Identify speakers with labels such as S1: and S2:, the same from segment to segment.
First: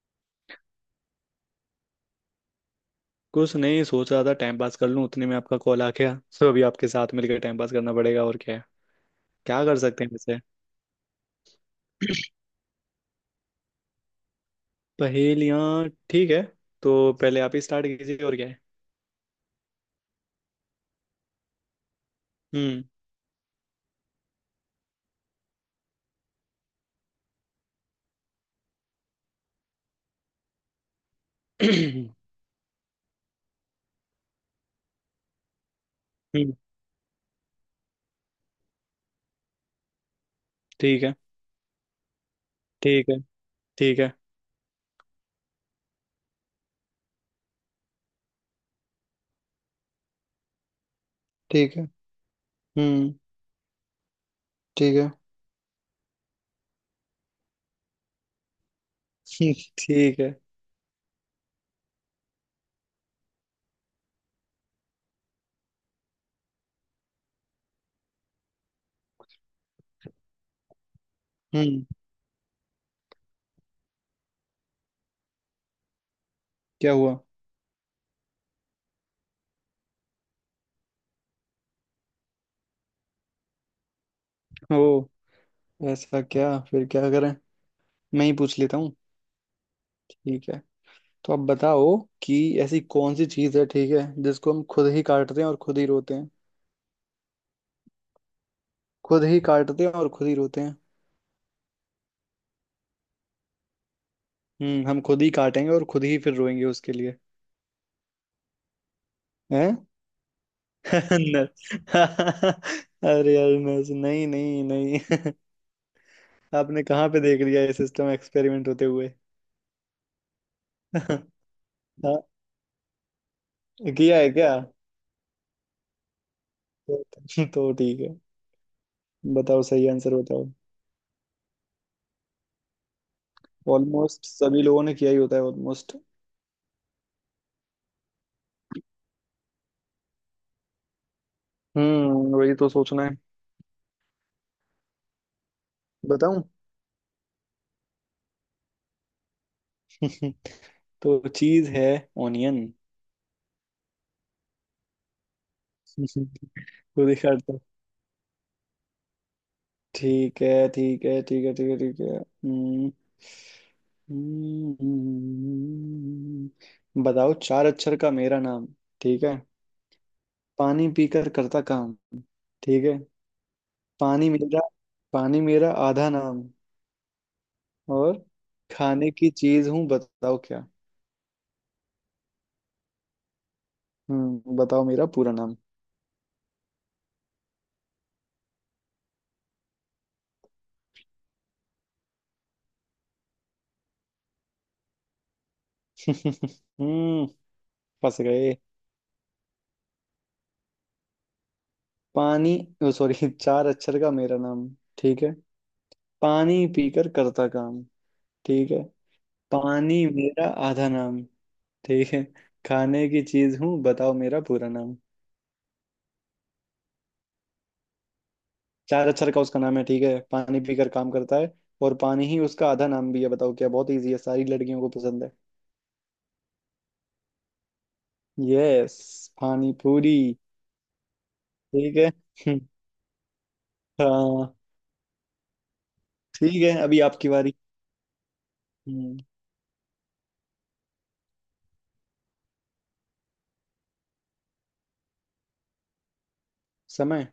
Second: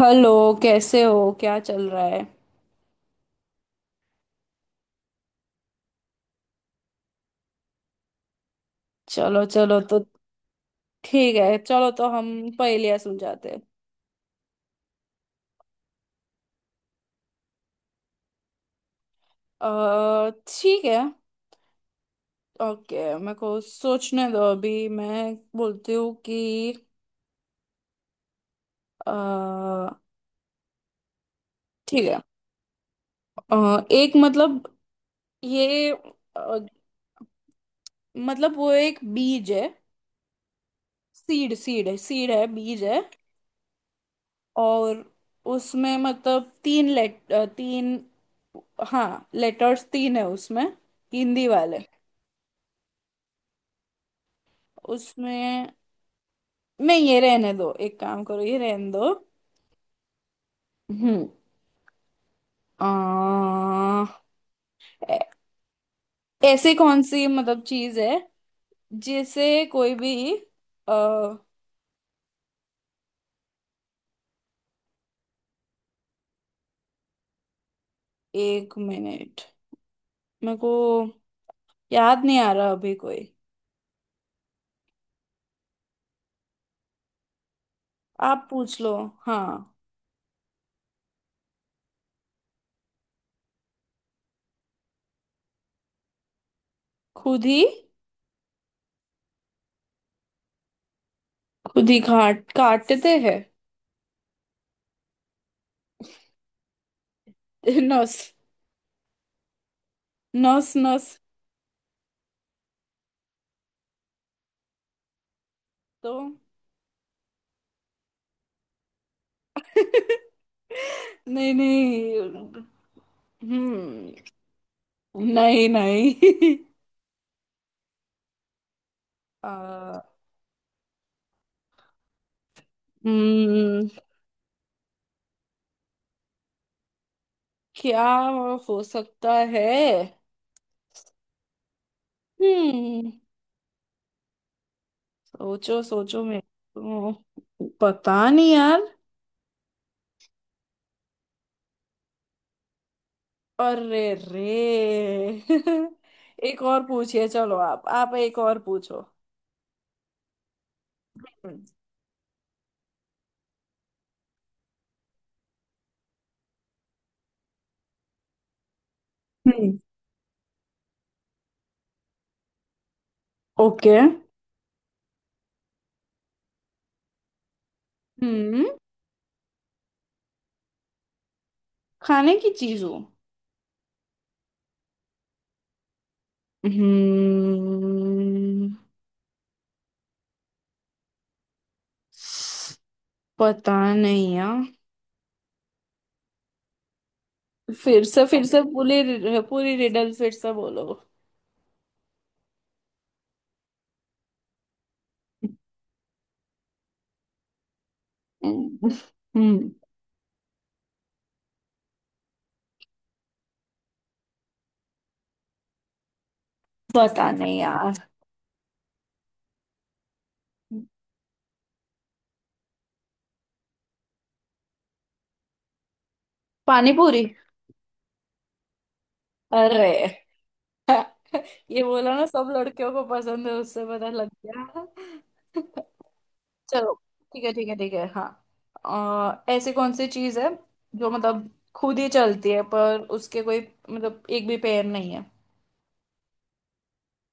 S1: Hello. कैसे हो, क्या चल रहा है?
S2: कुछ नहीं, सोच रहा था टाइम पास कर लूं, उतने में आपका कॉल आ गया। सो अभी आपके साथ मिलकर टाइम पास करना पड़ेगा, और क्या है।
S1: चलो
S2: क्या कर
S1: चलो तो
S2: सकते हैं वैसे।
S1: ठीक है, चलो तो हम पहेलियाँ सुलझाते हैं।
S2: पहेलियाँ, ठीक है। तो पहले आप ही स्टार्ट कीजिए, और क्या है।
S1: अ, ठीक है।
S2: हम्म।
S1: ओके, मेरे को सोचने दो, अभी मैं बोलती हूँ कि अ, ठीक है। एक मतलब ये
S2: हम्म,
S1: अ, मतलब वो एक बीज है।
S2: ठीक है,
S1: सीड सीड है बीज है।
S2: ठीक है, ठीक है,
S1: और उसमें मतलब तीन लेट तीन, हाँ लेटर्स तीन है उसमें, हिंदी
S2: ठीक
S1: वाले।
S2: है। हम्म, ठीक है।
S1: उसमें मैं, ये रहने दो, एक काम करो ये रहने दो।
S2: ठीक है।
S1: हम्म। आ, ऐ- ऐसे कौन सी मतलब चीज है जिसे कोई भी आ,
S2: हम्म, क्या हुआ?
S1: एक मिनट, मेरे को याद नहीं आ रहा अभी कोई।
S2: ओ, ऐसा क्या? फिर क्या करें, मैं ही
S1: आप
S2: पूछ लेता
S1: पूछ लो।
S2: हूँ।
S1: हाँ।
S2: ठीक है, तो आप बताओ कि ऐसी कौन सी चीज़ है, ठीक है, जिसको हम खुद ही काटते हैं और खुद ही रोते हैं।
S1: खुद ही
S2: खुद ही काटते हैं और खुद ही रोते हैं।
S1: काटते हैं।
S2: हम्म, हम खुद ही काटेंगे और खुद ही फिर रोएंगे उसके लिए।
S1: नस।
S2: हैं?
S1: नस नस।
S2: न- अरे यार, नहीं नहीं नहीं।
S1: तो
S2: आपने कहाँ पे देख लिया ये सिस्टम एक्सपेरिमेंट होते हुए? हाँ,
S1: नहीं नहीं। हम्म।
S2: किया है क्या?
S1: नहीं नहीं।
S2: तो तो ठीक है, बताओ सही
S1: आ,
S2: आंसर बताओ।
S1: हम्म।
S2: ऑलमोस्ट सभी लोगों ने किया ही होता है, ऑलमोस्ट।
S1: क्या हो सकता है?
S2: हम्म, वही तो सोचना
S1: हम्म।
S2: है।
S1: सोचो सोचो, मैं
S2: बताऊं?
S1: तो पता नहीं यार।
S2: तो चीज है ऑनियन।
S1: अरे रे। एक और
S2: खुद ही
S1: पूछिए,
S2: काटते
S1: चलो
S2: हैं।
S1: आप एक और पूछो।
S2: ठीक है, ठीक है, ठीक है,
S1: हम्म।
S2: ठीक है, ठीक है। हम्म। हम्म। हम्म। बताओ, चार अक्षर का मेरा नाम। ठीक है,
S1: हम्म।
S2: पानी पीकर करता काम। ठीक है,
S1: ओके।
S2: पानी मेरा, पानी मेरा आधा नाम। और
S1: हम्म।
S2: खाने की चीज हूँ, बताओ क्या।
S1: खाने की चीजों।
S2: हम्म, बताओ मेरा पूरा नाम।
S1: हम्म। पता नहीं यार।
S2: हम्म।
S1: फिर
S2: फंस
S1: से, फिर
S2: गए।
S1: से पूरी पूरी रिडल फिर से बोलो।
S2: पानी। ओ सॉरी। चार अक्षर का मेरा नाम, ठीक है। पानी पीकर करता काम, ठीक है।
S1: हम्म।
S2: पानी मेरा आधा नाम, ठीक है। खाने की चीज हूँ, बताओ मेरा पूरा नाम।
S1: पता नहीं यार।
S2: चार अक्षर का उसका नाम है, ठीक है, पानी पीकर काम करता है, और पानी ही उसका आधा नाम भी है। बताओ क्या, बहुत इजी है, सारी लड़कियों को पसंद है।
S1: पानीपुरी।
S2: यस, पानी
S1: अरे।
S2: पूरी।
S1: ये
S2: ठीक है।
S1: बोला ना सब लड़कियों को पसंद है, उससे पता लग
S2: हाँ।
S1: गया।
S2: ठीक है,
S1: चलो
S2: अभी आपकी
S1: ठीक है
S2: बारी।
S1: ठीक है ठीक है हाँ।
S2: हम्म,
S1: ऐसी कौन सी चीज है जो मतलब खुद ही चलती है पर उसके कोई मतलब एक भी पैर नहीं है।
S2: समय।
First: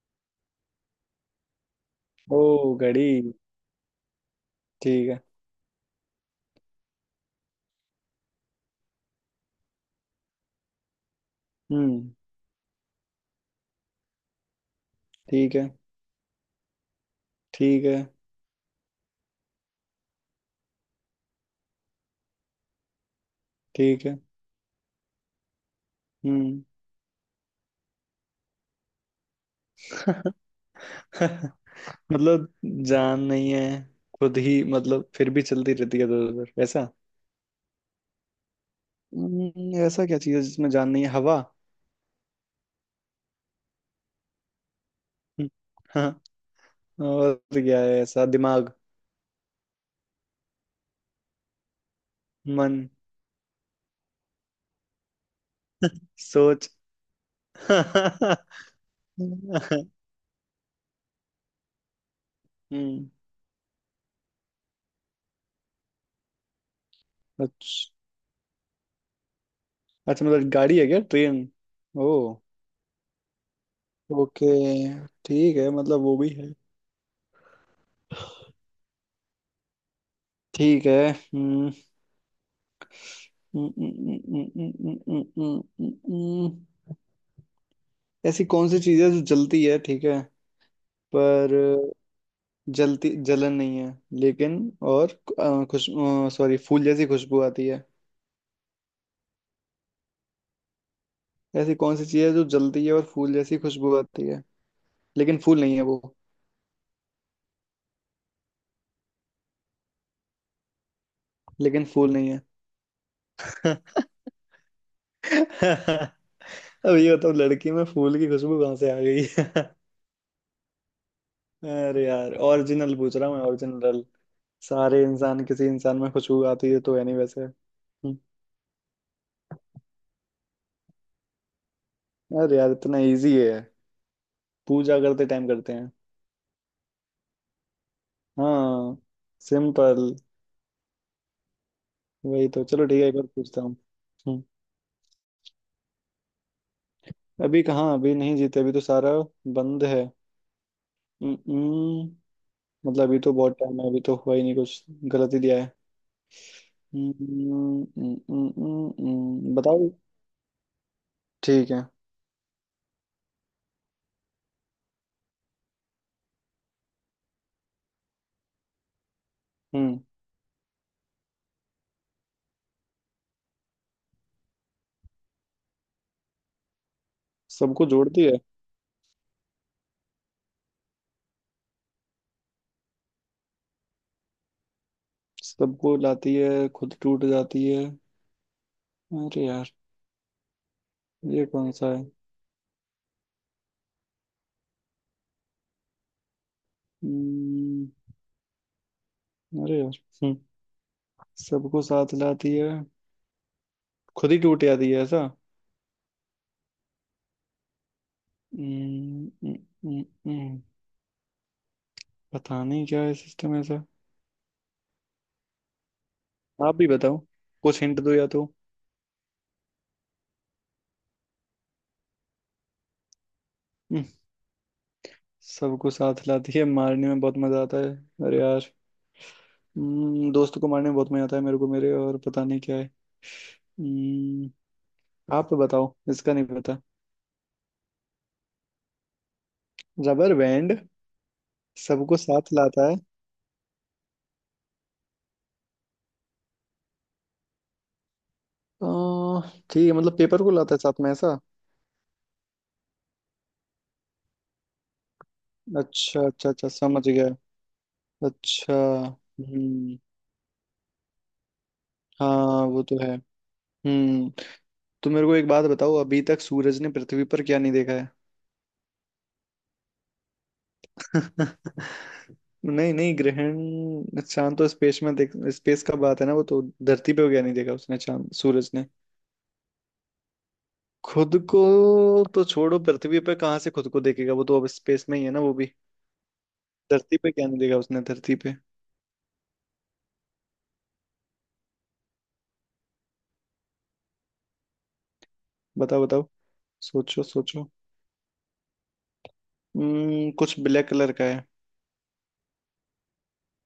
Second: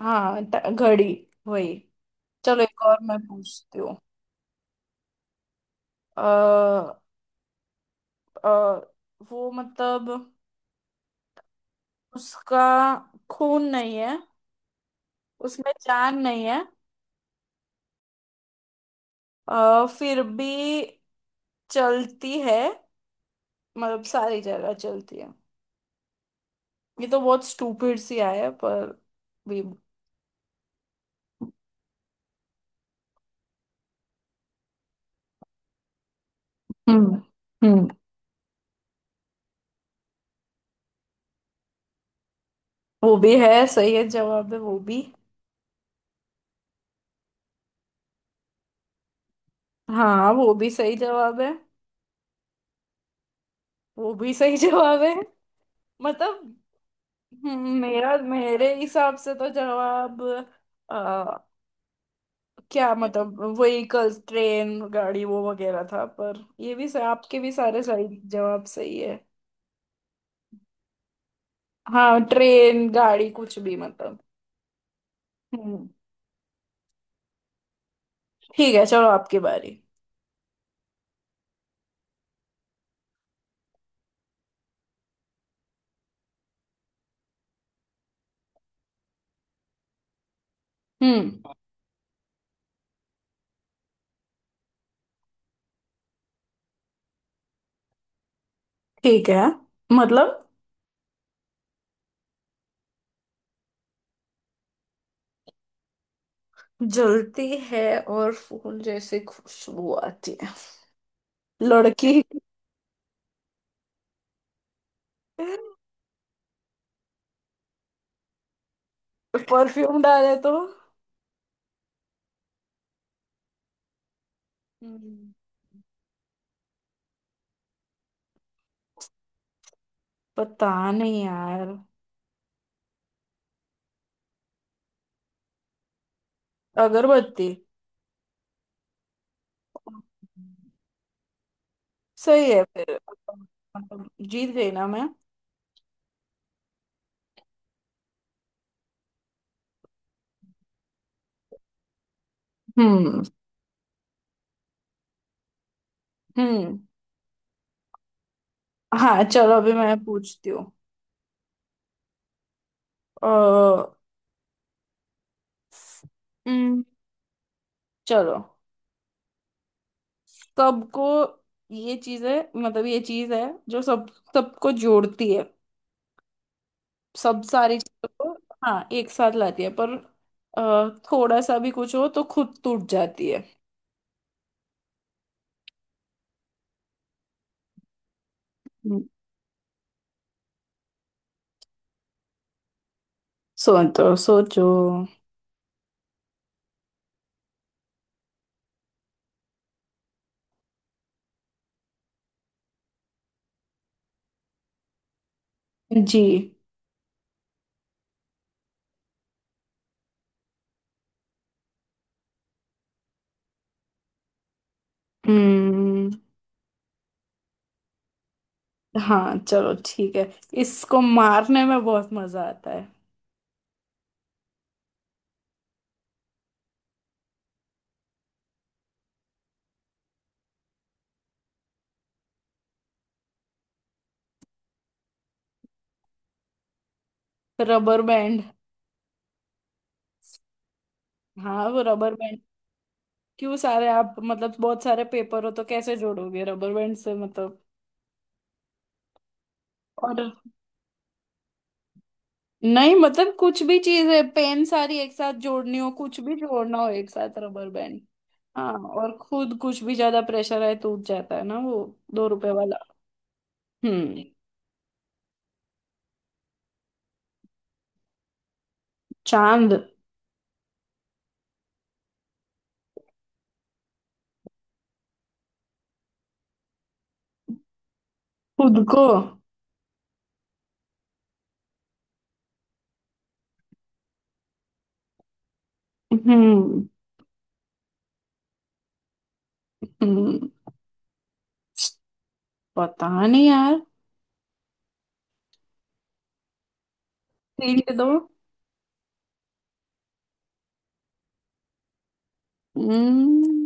S1: हाँ घड़ी, वही।
S2: ओ,
S1: चलो एक और
S2: घड़ी।
S1: मैं पूछती हूँ।
S2: ठीक है।
S1: अ, अ, वो मतलब
S2: हम्म,
S1: उसका खून नहीं है,
S2: ठीक है,
S1: उसमें जान नहीं है,
S2: ठीक है,
S1: फिर भी चलती है, मतलब
S2: ठीक है।
S1: सारी जगह चलती है।
S2: हम्म।
S1: ये तो बहुत स्टूपिड सी आया है, पर भी।
S2: मतलब जान नहीं है, खुद ही मतलब फिर भी चलती रहती है इधर उधर ऐसा।
S1: हम्म। हम्म।
S2: ऐसा क्या चीज है जिसमें जान नहीं है? हवा।
S1: वो भी है, सही है जवाब है वो भी।
S2: हम्म, हाँ। और क्या है ऐसा? दिमाग,
S1: हाँ वो भी सही जवाब है।
S2: मन,
S1: वो भी सही जवाब है। मतलब
S2: सोच।
S1: मेरा मेरे हिसाब से तो जवाब अ, क्या
S2: हम्म,
S1: मतलब व्हीकल्स, ट्रेन गाड़ी वो वगैरह था, पर ये भी आपके भी सारे
S2: अच्छा।
S1: सही जवाब सही है।
S2: अच्छा मतलब गाड़ी है क्या, ट्रेन? ओ,
S1: हाँ ट्रेन गाड़ी कुछ भी मतलब।
S2: ओके। ठीक है,
S1: हम्म।
S2: मतलब वो भी है।
S1: ठीक है, चलो आपकी बारी।
S2: ठीक है। हम्म, हम्म, हम्म, हम्म, हम्म, हम्म, हम्म, हम्म, हम्म। ऐसी कौन सी चीज है जो जलती है, ठीक है,
S1: हम्म।
S2: पर जलती जलन नहीं है लेकिन। और अ, खुश सॉरी फूल जैसी खुशबू आती है।
S1: ठीक है मतलब
S2: ऐसी कौन सी चीज है जो जलती है और फूल जैसी खुशबू आती है, लेकिन फूल नहीं है वो।
S1: जलती है और फूल जैसे खुशबू आती है।
S2: लेकिन फूल
S1: लड़की।
S2: नहीं है। अब ये बताओ लड़की में फूल की खुशबू कहाँ से आ गई?
S1: परफ्यूम डाले तो।
S2: अरे यार, ओरिजिनल पूछ रहा हूँ मैं, ओरिजिनल। सारे
S1: हम्म,
S2: इंसान, किसी इंसान में खुशबू आती है तो है नहीं वैसे। हम्म,
S1: पता नहीं यार।
S2: अरे यार इतना इजी है। पूजा करते टाइम करते हैं।
S1: अगरबत्ती।
S2: हाँ, सिंपल। वही
S1: सही है
S2: तो। चलो
S1: फिर।
S2: ठीक है, एक और पूछता हूँ।
S1: मतलब
S2: हम्म।
S1: जीत गई ना मैं।
S2: अभी कहाँ, अभी नहीं जीते, अभी तो सारा बंद है। हम्म, मतलब अभी
S1: हम्म।
S2: तो बहुत टाइम है, अभी तो हुआ ही नहीं कुछ। गलत ही दिया है।
S1: हम्म। हाँ चलो अभी
S2: बताओ।
S1: मैं पूछती हूँ।
S2: ठीक है।
S1: अ, हम्म, चलो
S2: हम्म।
S1: सबको, ये चीज है, मतलब ये चीज है जो सब सबको जोड़ती है, सब सारी
S2: सबको
S1: चीजों
S2: जोड़ती
S1: को।
S2: है?
S1: हाँ एक साथ लाती है, पर थोड़ा सा भी कुछ हो तो खुद टूट जाती है।
S2: सबको लाती है, खुद टूट जाती है।
S1: हम्म,
S2: अरे यार, ये कौन सा है?
S1: सोचो सोचो।
S2: हम्म, अरे यार। हम्म, सबको साथ लाती है, खुद ही टूट जाती है ऐसा।
S1: जी।
S2: हम्म, हम्म, हम्म, हम्म। पता नहीं क्या है सिस्टम ऐसा।
S1: हम्म।
S2: आप भी बताओ, कुछ हिंट दो या तो।
S1: हाँ चलो ठीक है, इसको मारने में बहुत मजा आता है।
S2: हम्म, सबको साथ लाती है, मारने में बहुत मजा आता है। अरे यार। दोस्त को मारने में बहुत मजा आता है, मेरे को, मेरे और पता नहीं क्या है। हम्म, आप बताओ, इसका नहीं पता।
S1: Rubber band.
S2: Rubber band?
S1: हाँ वो रबर
S2: सबको
S1: बैंड।
S2: साथ लाता है?
S1: क्यों, सारे आप मतलब बहुत सारे पेपर हो तो कैसे जोड़ोगे रबर बैंड से मतलब।
S2: अह, ठीक है, मतलब
S1: और
S2: पेपर को लाता है साथ में ऐसा।
S1: नहीं मतलब कुछ भी चीज है, पेन सारी एक साथ जोड़नी हो, कुछ
S2: अच्छा,
S1: भी
S2: अच्छा, अच्छा,
S1: जोड़ना हो
S2: समझ
S1: एक
S2: गया।
S1: साथ, रबर बैंड। हाँ।
S2: अच्छा।
S1: और खुद कुछ भी
S2: हम्म,
S1: ज्यादा प्रेशर आए टूट जाता है ना वो। दो रुपए
S2: हाँ
S1: वाला।
S2: वो तो है।
S1: हम्म।
S2: हम्म। तो मेरे को एक बात बताओ, अभी तक सूरज ने पृथ्वी पर क्या नहीं देखा है?
S1: चांद।
S2: नहीं नहीं, ग्रहण चांद तो स्पेस में देख, स्पेस का बात है ना, वो तो धरती पे हो गया, नहीं देखा उसने चांद सूरज
S1: खुद
S2: ने।
S1: को।
S2: खुद को? तो छोड़ो, पृथ्वी पे कहाँ से खुद को देखेगा, वो तो अब स्पेस में ही है ना वो भी।
S1: हम्म।
S2: धरती पे क्या नहीं देखा उसने धरती पे?
S1: हम्म। पता नहीं यार।
S2: बताओ बताओ, सोचो सोचो।
S1: हिंट दो।
S2: हम्म, कुछ ब्लैक कलर का है।
S1: हम्म,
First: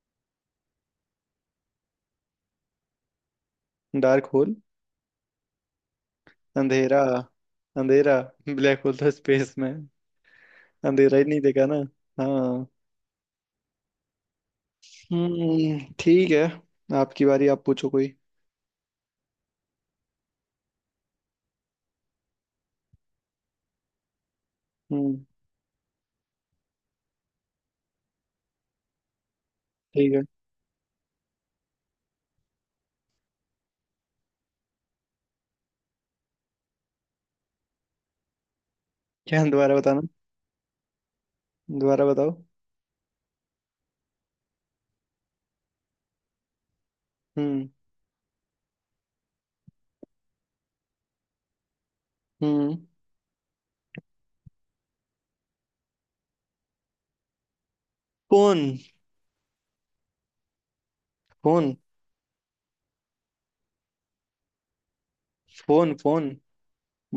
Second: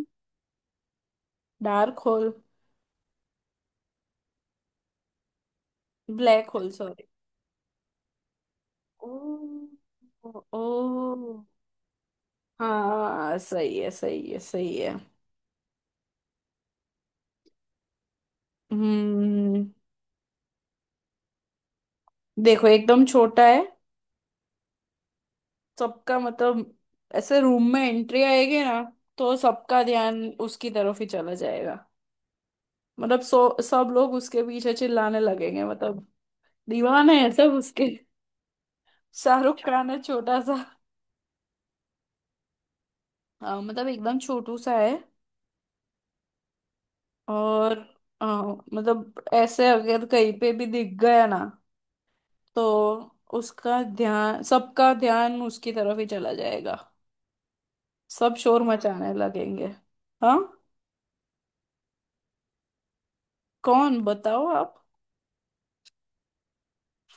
S1: dark hole.
S2: Dark hole?
S1: Black hole,
S2: अंधेरा,
S1: सॉरी।
S2: अंधेरा। ब्लैक होल
S1: ओ।
S2: तो स्पेस में है।
S1: ओ।
S2: अंधेरा ही नहीं देखा ना। हाँ।
S1: हाँ सही है सही है सही है।
S2: हम्म, ठीक है। आपकी बारी, आप पूछो कोई।
S1: हम्म। देखो एकदम छोटा है,
S2: हम्म,
S1: सबका मतलब ऐसे रूम में एंट्री आएगी ना तो सबका
S2: ठीक है।
S1: ध्यान उसकी तरफ ही चला जाएगा। मतलब सो सब लोग उसके पीछे चिल्लाने लगेंगे, मतलब दीवाने है सब उसके।
S2: क्या,
S1: शाहरुख
S2: दोबारा
S1: खान है,
S2: बताना?
S1: छोटा सा।
S2: दोबारा बताओ।
S1: हाँ, मतलब एकदम छोटू सा है।
S2: हम्म।
S1: और हाँ, मतलब ऐसे अगर कहीं पे भी दिख गया ना तो
S2: हम्म।
S1: उसका ध्यान, सबका ध्यान उसकी तरफ ही चला जाएगा, सब
S2: फोन।
S1: शोर मचाने लगेंगे। हाँ।
S2: फोन।
S1: कौन, बताओ आप।
S2: Phone, phone.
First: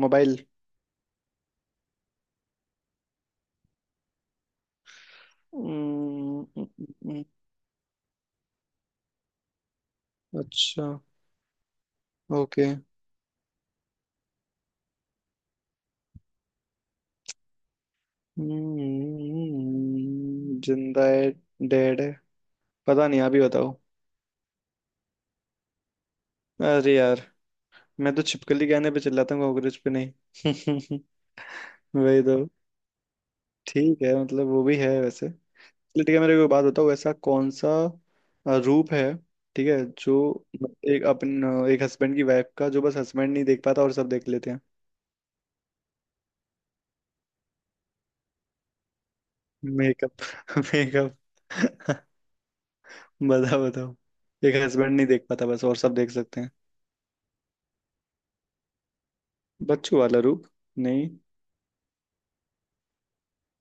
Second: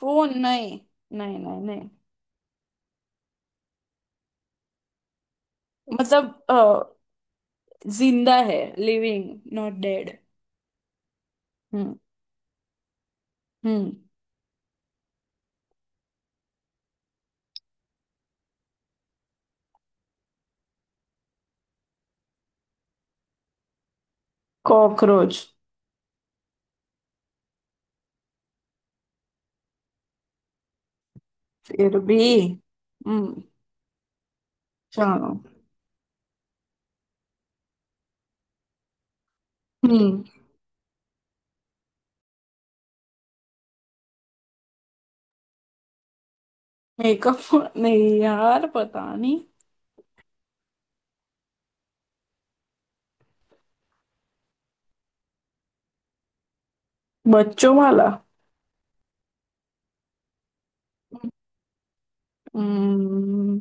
S1: फोन नहीं। नहीं नहीं नहीं। मतलब
S2: हम्म, हम्म,
S1: जिंदा है, लिविंग नॉट डेड।
S2: अच्छा,
S1: हम्म।
S2: ओके।
S1: हम्म।
S2: जिंदा है, डेड है, पता नहीं, आप ही बताओ।
S1: कॉकरोच।
S2: अरे यार, मैं तो छिपकली गाने पे चिल्लाता हूँ कांग्रेस पे नहीं।
S1: फिर भी।
S2: वही तो।
S1: हम्म।
S2: ठीक है, मतलब वो भी है
S1: चलो।
S2: वैसे। ठीक है, मेरे को एक बात बताओ, ऐसा कौन सा रूप है, ठीक है, जो
S1: हम्म।
S2: एक हस्बैंड की वाइफ का जो बस हस्बैंड नहीं देख पाता और सब देख लेते हैं?
S1: मेकअप नहीं यार, पता नहीं।
S2: मेकअप? मेकअप। बताओ बताओ, एक हस्बैंड नहीं देख पाता बस, और सब देख सकते हैं।
S1: बच्चों वाला।
S2: बच्चों वाला रूप, नहीं।
S1: हम्म।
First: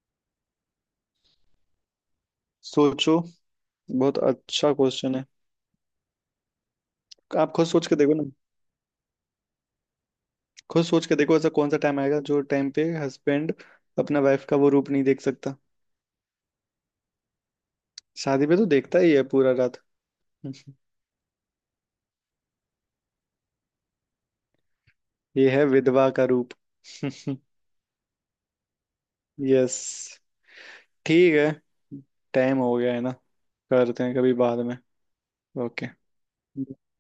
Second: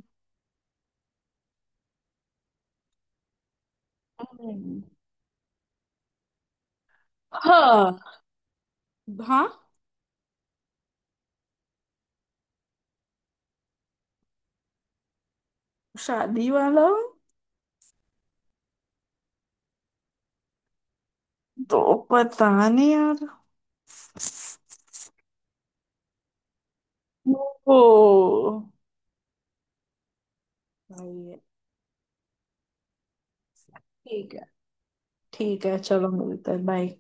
S2: सोचो, बहुत अच्छा
S1: हम्म,
S2: क्वेश्चन है। आप खुद सोच के
S1: हाँ।
S2: देखो ना।
S1: हाँ।
S2: खुद सोच के देखो, ऐसा कौन सा टाइम आएगा जो टाइम पे हस्बैंड अपना वाइफ का वो रूप नहीं देख सकता?
S1: शादी वाला।
S2: शादी पे तो देखता ही है पूरा रात।
S1: तो पता नहीं यार।
S2: ये है विधवा का रूप।
S1: ओ।
S2: यस।
S1: सही
S2: ठीक
S1: है।
S2: है, टाइम हो गया है ना, करते हैं
S1: ठीक
S2: कभी
S1: है।
S2: बाद में।
S1: ठीक है
S2: ओके।
S1: चलो, मिलते हैं, बाय।